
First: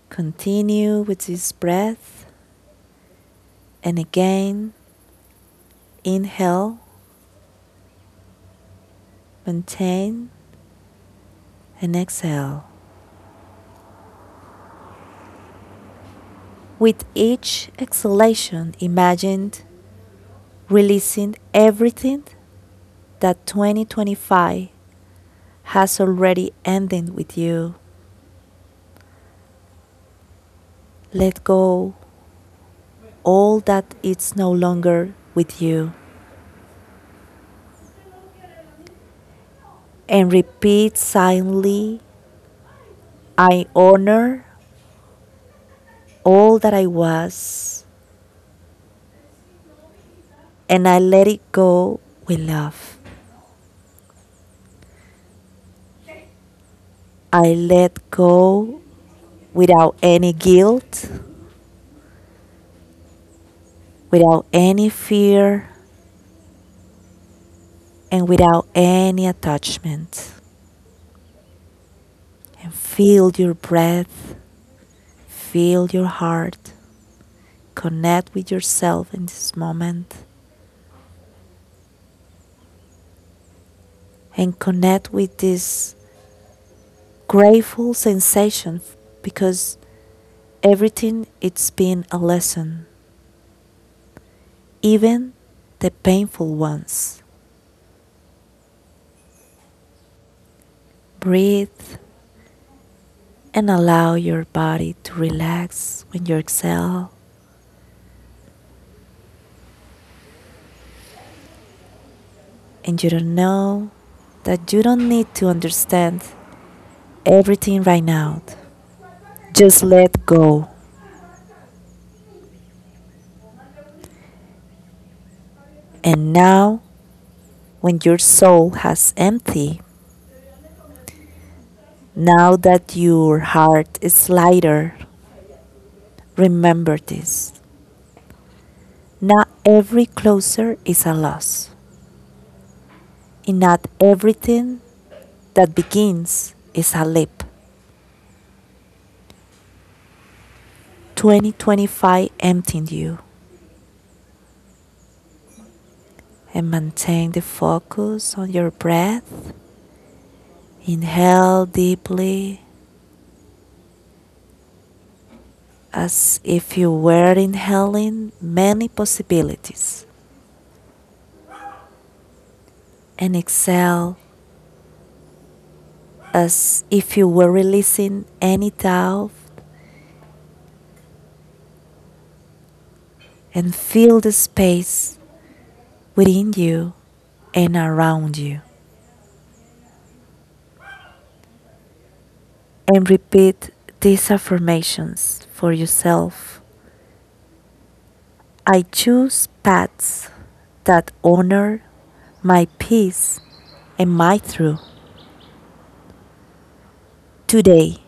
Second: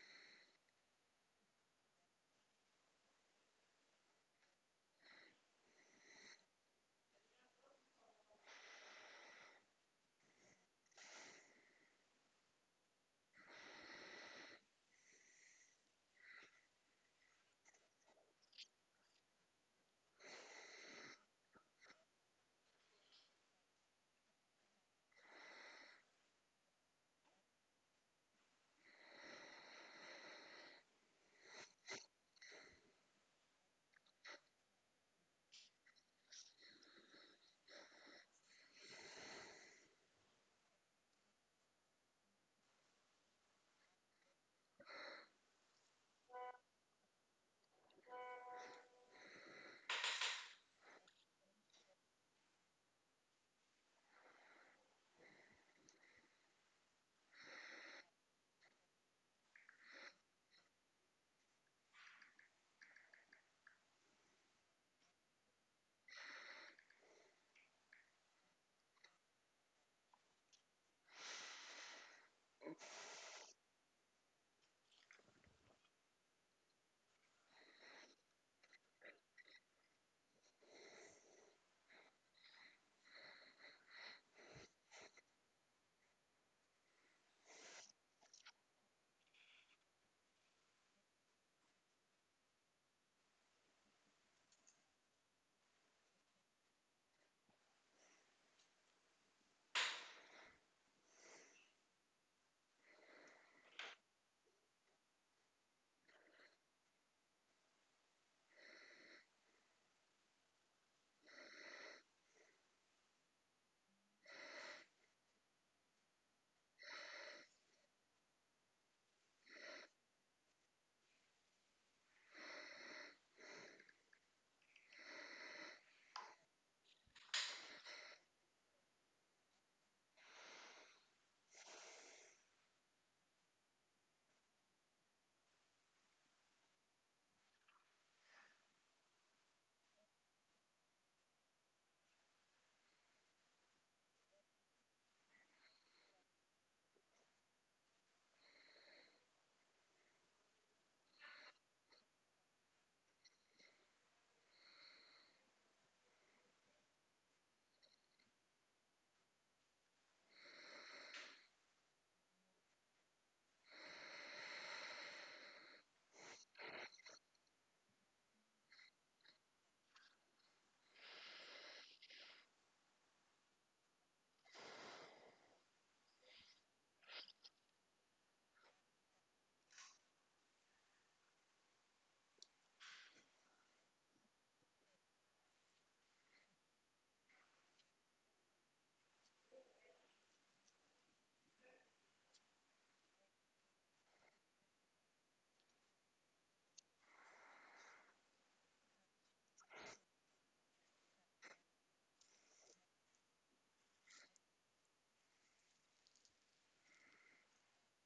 Speaker 1: Continue with this breath, and again, inhale, maintain, and exhale. With each exhalation, imagine releasing everything that 2025 has already ended with you. Let go all that is no longer with you, and repeat silently, I honor all that I was, and I let it go with love. I let go without any guilt, without any fear, and without any attachment. And feel your breath, feel your heart, connect with yourself in this moment, and connect with this grateful sensation, because everything it's been a lesson, even the painful ones. Breathe and allow your body to relax when you exhale, and you don't know that you don't need to understand everything right now. Just let go. And now, when your soul has emptied, now that your heart is lighter, remember this. Not every closer is a loss, and not everything that begins is a leap. 2025 emptying you, and maintain the focus on your breath. Inhale deeply as if you were inhaling many possibilities, and exhale as if you were releasing any doubt, and fill the space within you and around you. And repeat these affirmations for yourself, I choose paths that honor my peace and my truth. Today,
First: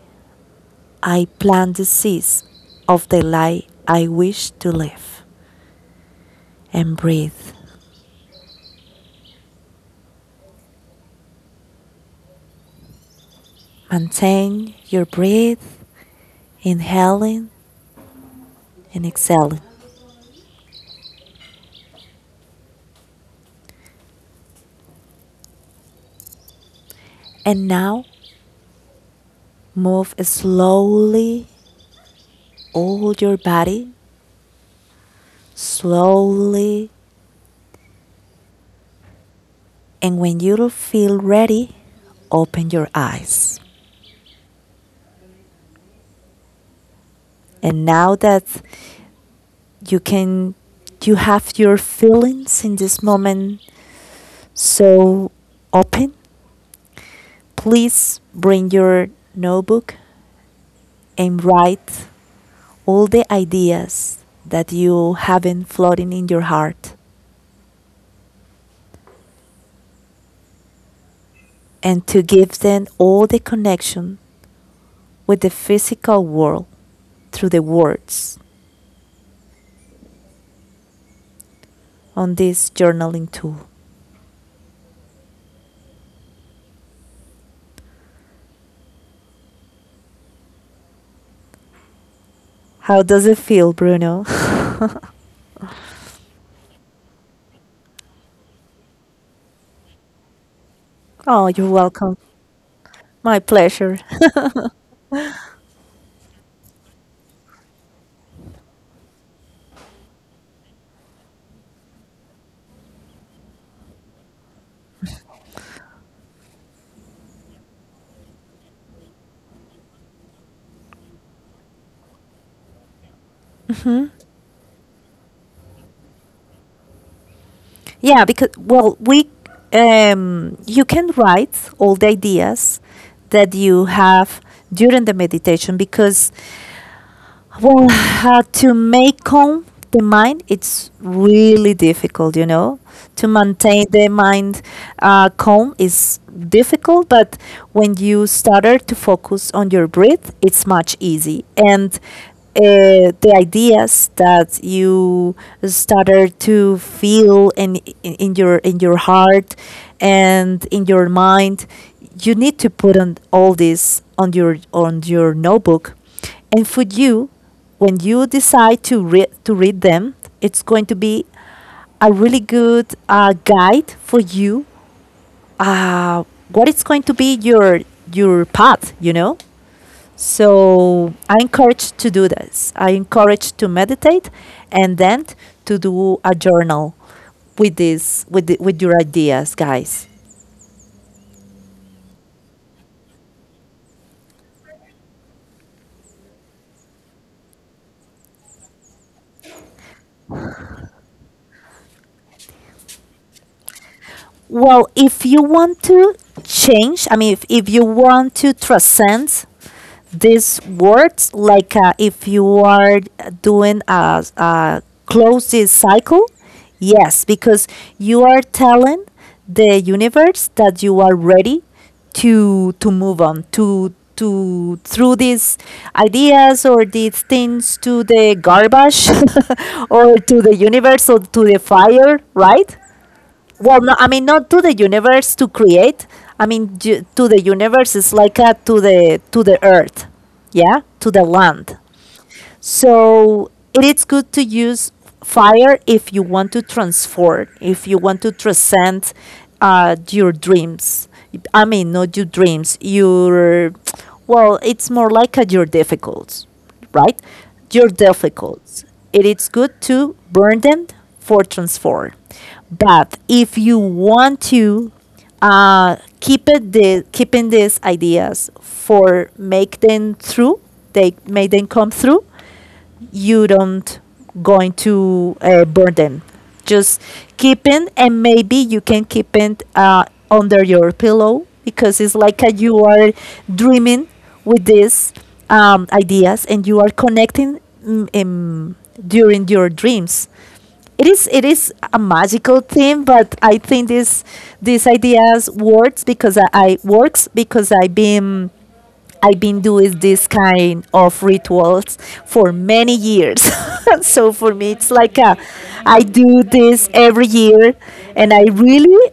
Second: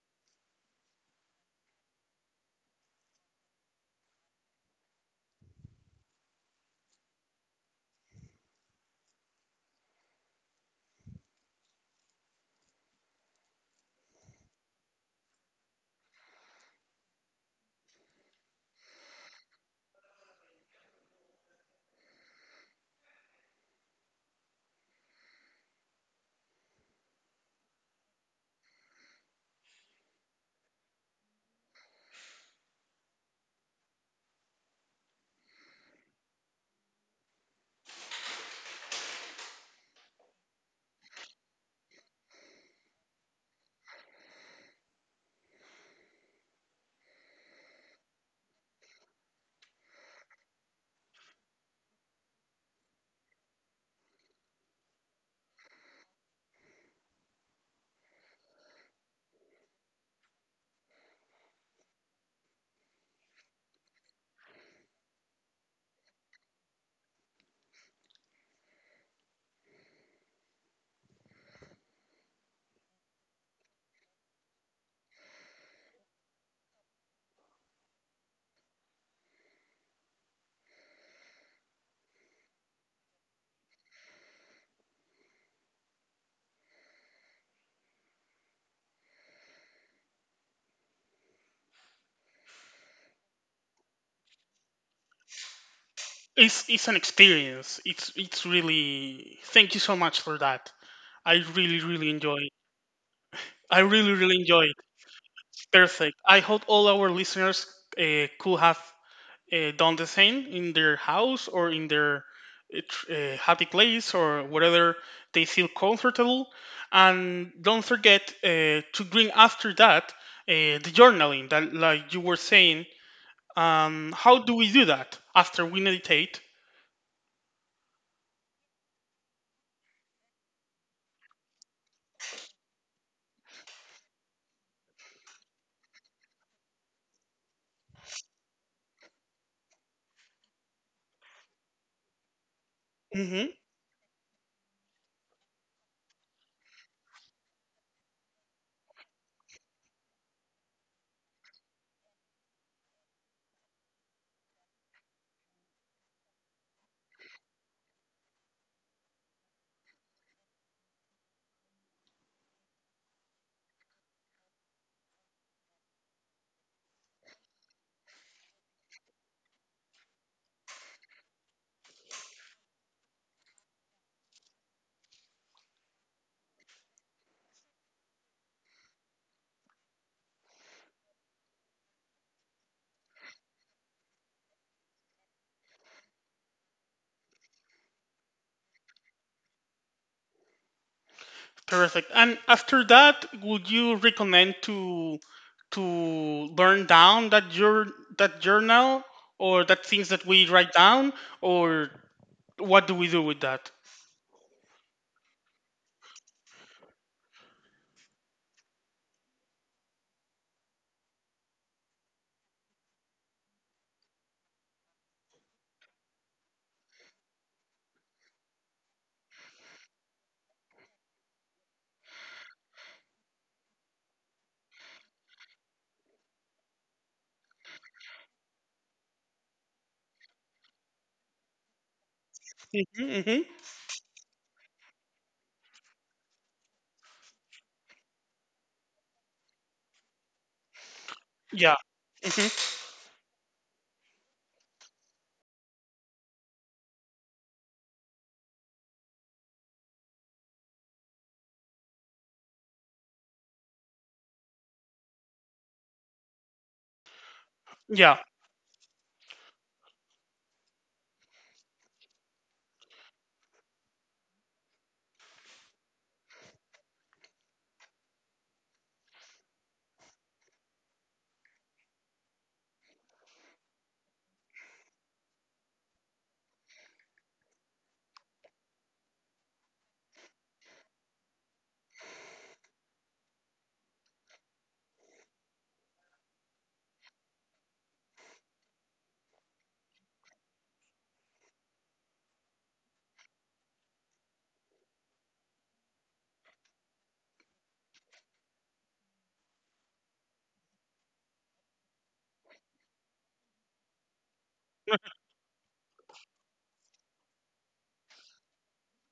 Speaker 1: I plant the seeds of the life I wish to live, and breathe. Maintain your breath, inhaling and exhaling. And now, move slowly all your body, slowly. And when you feel ready, open your eyes. And now that you can you have your feelings in this moment, so open, please bring your notebook and write all the ideas that you have been floating in your heart, and to give them all the connection with the physical world through the words on this journaling tool. How does it feel, Bruno?
Speaker 2: It's an experience. It's really. Thank you so much for that. I really
Speaker 1: <laughs>
Speaker 2: really
Speaker 1: Oh,
Speaker 2: enjoy.
Speaker 1: you're
Speaker 2: It.
Speaker 1: welcome.
Speaker 2: I
Speaker 1: My
Speaker 2: really really enjoy
Speaker 1: pleasure.
Speaker 2: it. Perfect. I hope all our listeners could have done the same in their house or in their happy place or wherever they feel comfortable. And don't forget to bring after that the journaling that, like you were saying. How do we do that after we meditate?
Speaker 1: Yeah, because well, we you can write all the ideas that you have during the meditation because well, to make calm the mind, it's really difficult, you know. To
Speaker 2: Hmm.
Speaker 1: maintain the mind calm is difficult, but when you started to focus on your breath, it's much easy. And the ideas that you started to feel in, in your in your heart and in your mind, you need to put on all this on your notebook. And for you, when you decide to read them, it's going to be a really good guide for you. Uh, what is going to be your path, you know? So I encourage to do this. I encourage to meditate, and then to do a journal with this with with your ideas, guys.
Speaker 2: Perfect. And after that, would you recommend to burn down that that journal or that things that we write down, or what do we do with that?
Speaker 1: Well, if you want to change, I mean, if you want to transcend these words like if you are doing a closed cycle, yes, because you are telling the universe that you are ready to move on, to throw these ideas or these things to the garbage <laughs> or to the universe or to the fire, right?
Speaker 2: Mhm.
Speaker 1: Well, no, I mean not to the universe to create. I mean to the universe is like a, to the earth, yeah, to the
Speaker 2: Yeah.
Speaker 1: land.
Speaker 2: Hmm.
Speaker 1: So it is good to use fire if you want to transform, if you want to transcend your dreams. I mean, not your dreams, your, well, it's more like a, your difficulties, right? Your
Speaker 2: Yeah.
Speaker 1: difficulties. It is good to burn them for transform. But if you want to keep keeping these ideas for make them through, they make them come through, you don't going to burn them. Just keep it, and maybe you can keep it under your pillow because it's like you are dreaming with these ideas, and you are connecting during your dreams. It is a magical thing, but I think this these ideas works because I works because I've been doing this kind of rituals for many years. <laughs> So for me, it's
Speaker 2: <laughs>
Speaker 1: like a, I do this every year, and I really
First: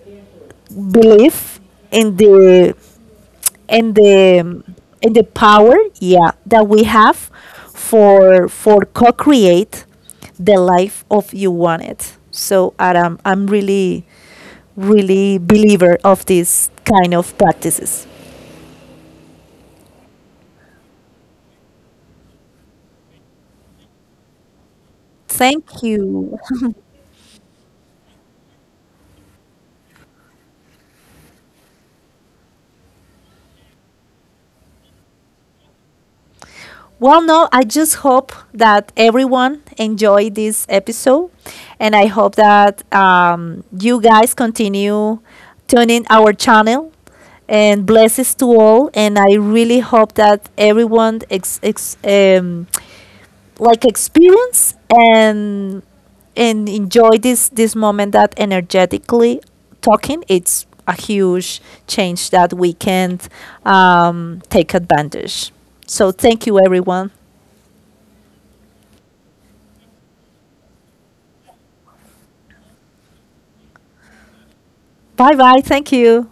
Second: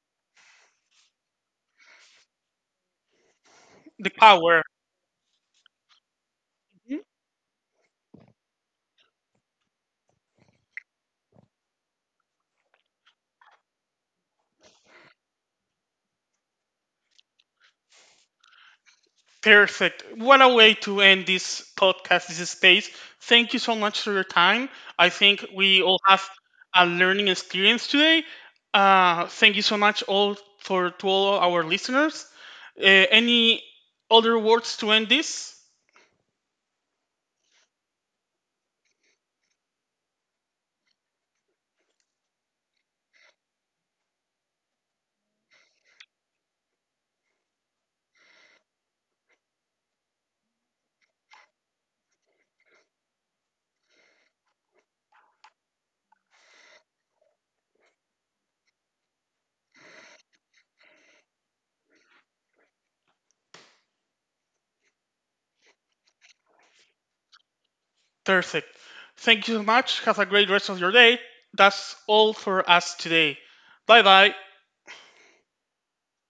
Speaker 1: believe in the in
Speaker 2: The
Speaker 1: the
Speaker 2: power.
Speaker 1: in the power, yeah, that we
Speaker 2: Mhm.
Speaker 1: have for co-create the life of you want it. So Adam, I'm really believer of this kind of practices.
Speaker 2: Perfect. What a way to end this podcast, this space. Thank you so much for your time. I think
Speaker 1: Thank
Speaker 2: we all have
Speaker 1: you.
Speaker 2: a learning experience today. Thank you so much all for to all our listeners. Uh, any other words to end this?
Speaker 1: Well, no, I just hope that everyone enjoyed this episode, and I hope that you guys continue tuning our channel. And blessings to all, and I really hope that everyone like experience and enjoy this moment that energetically talking, it's a huge change that we can take advantage. So thank you, everyone.
Speaker 2: Perfect. Thank you so much. Have a great rest of your day. That's all for us today. Bye bye.
Speaker 1: Bye bye. Thank you.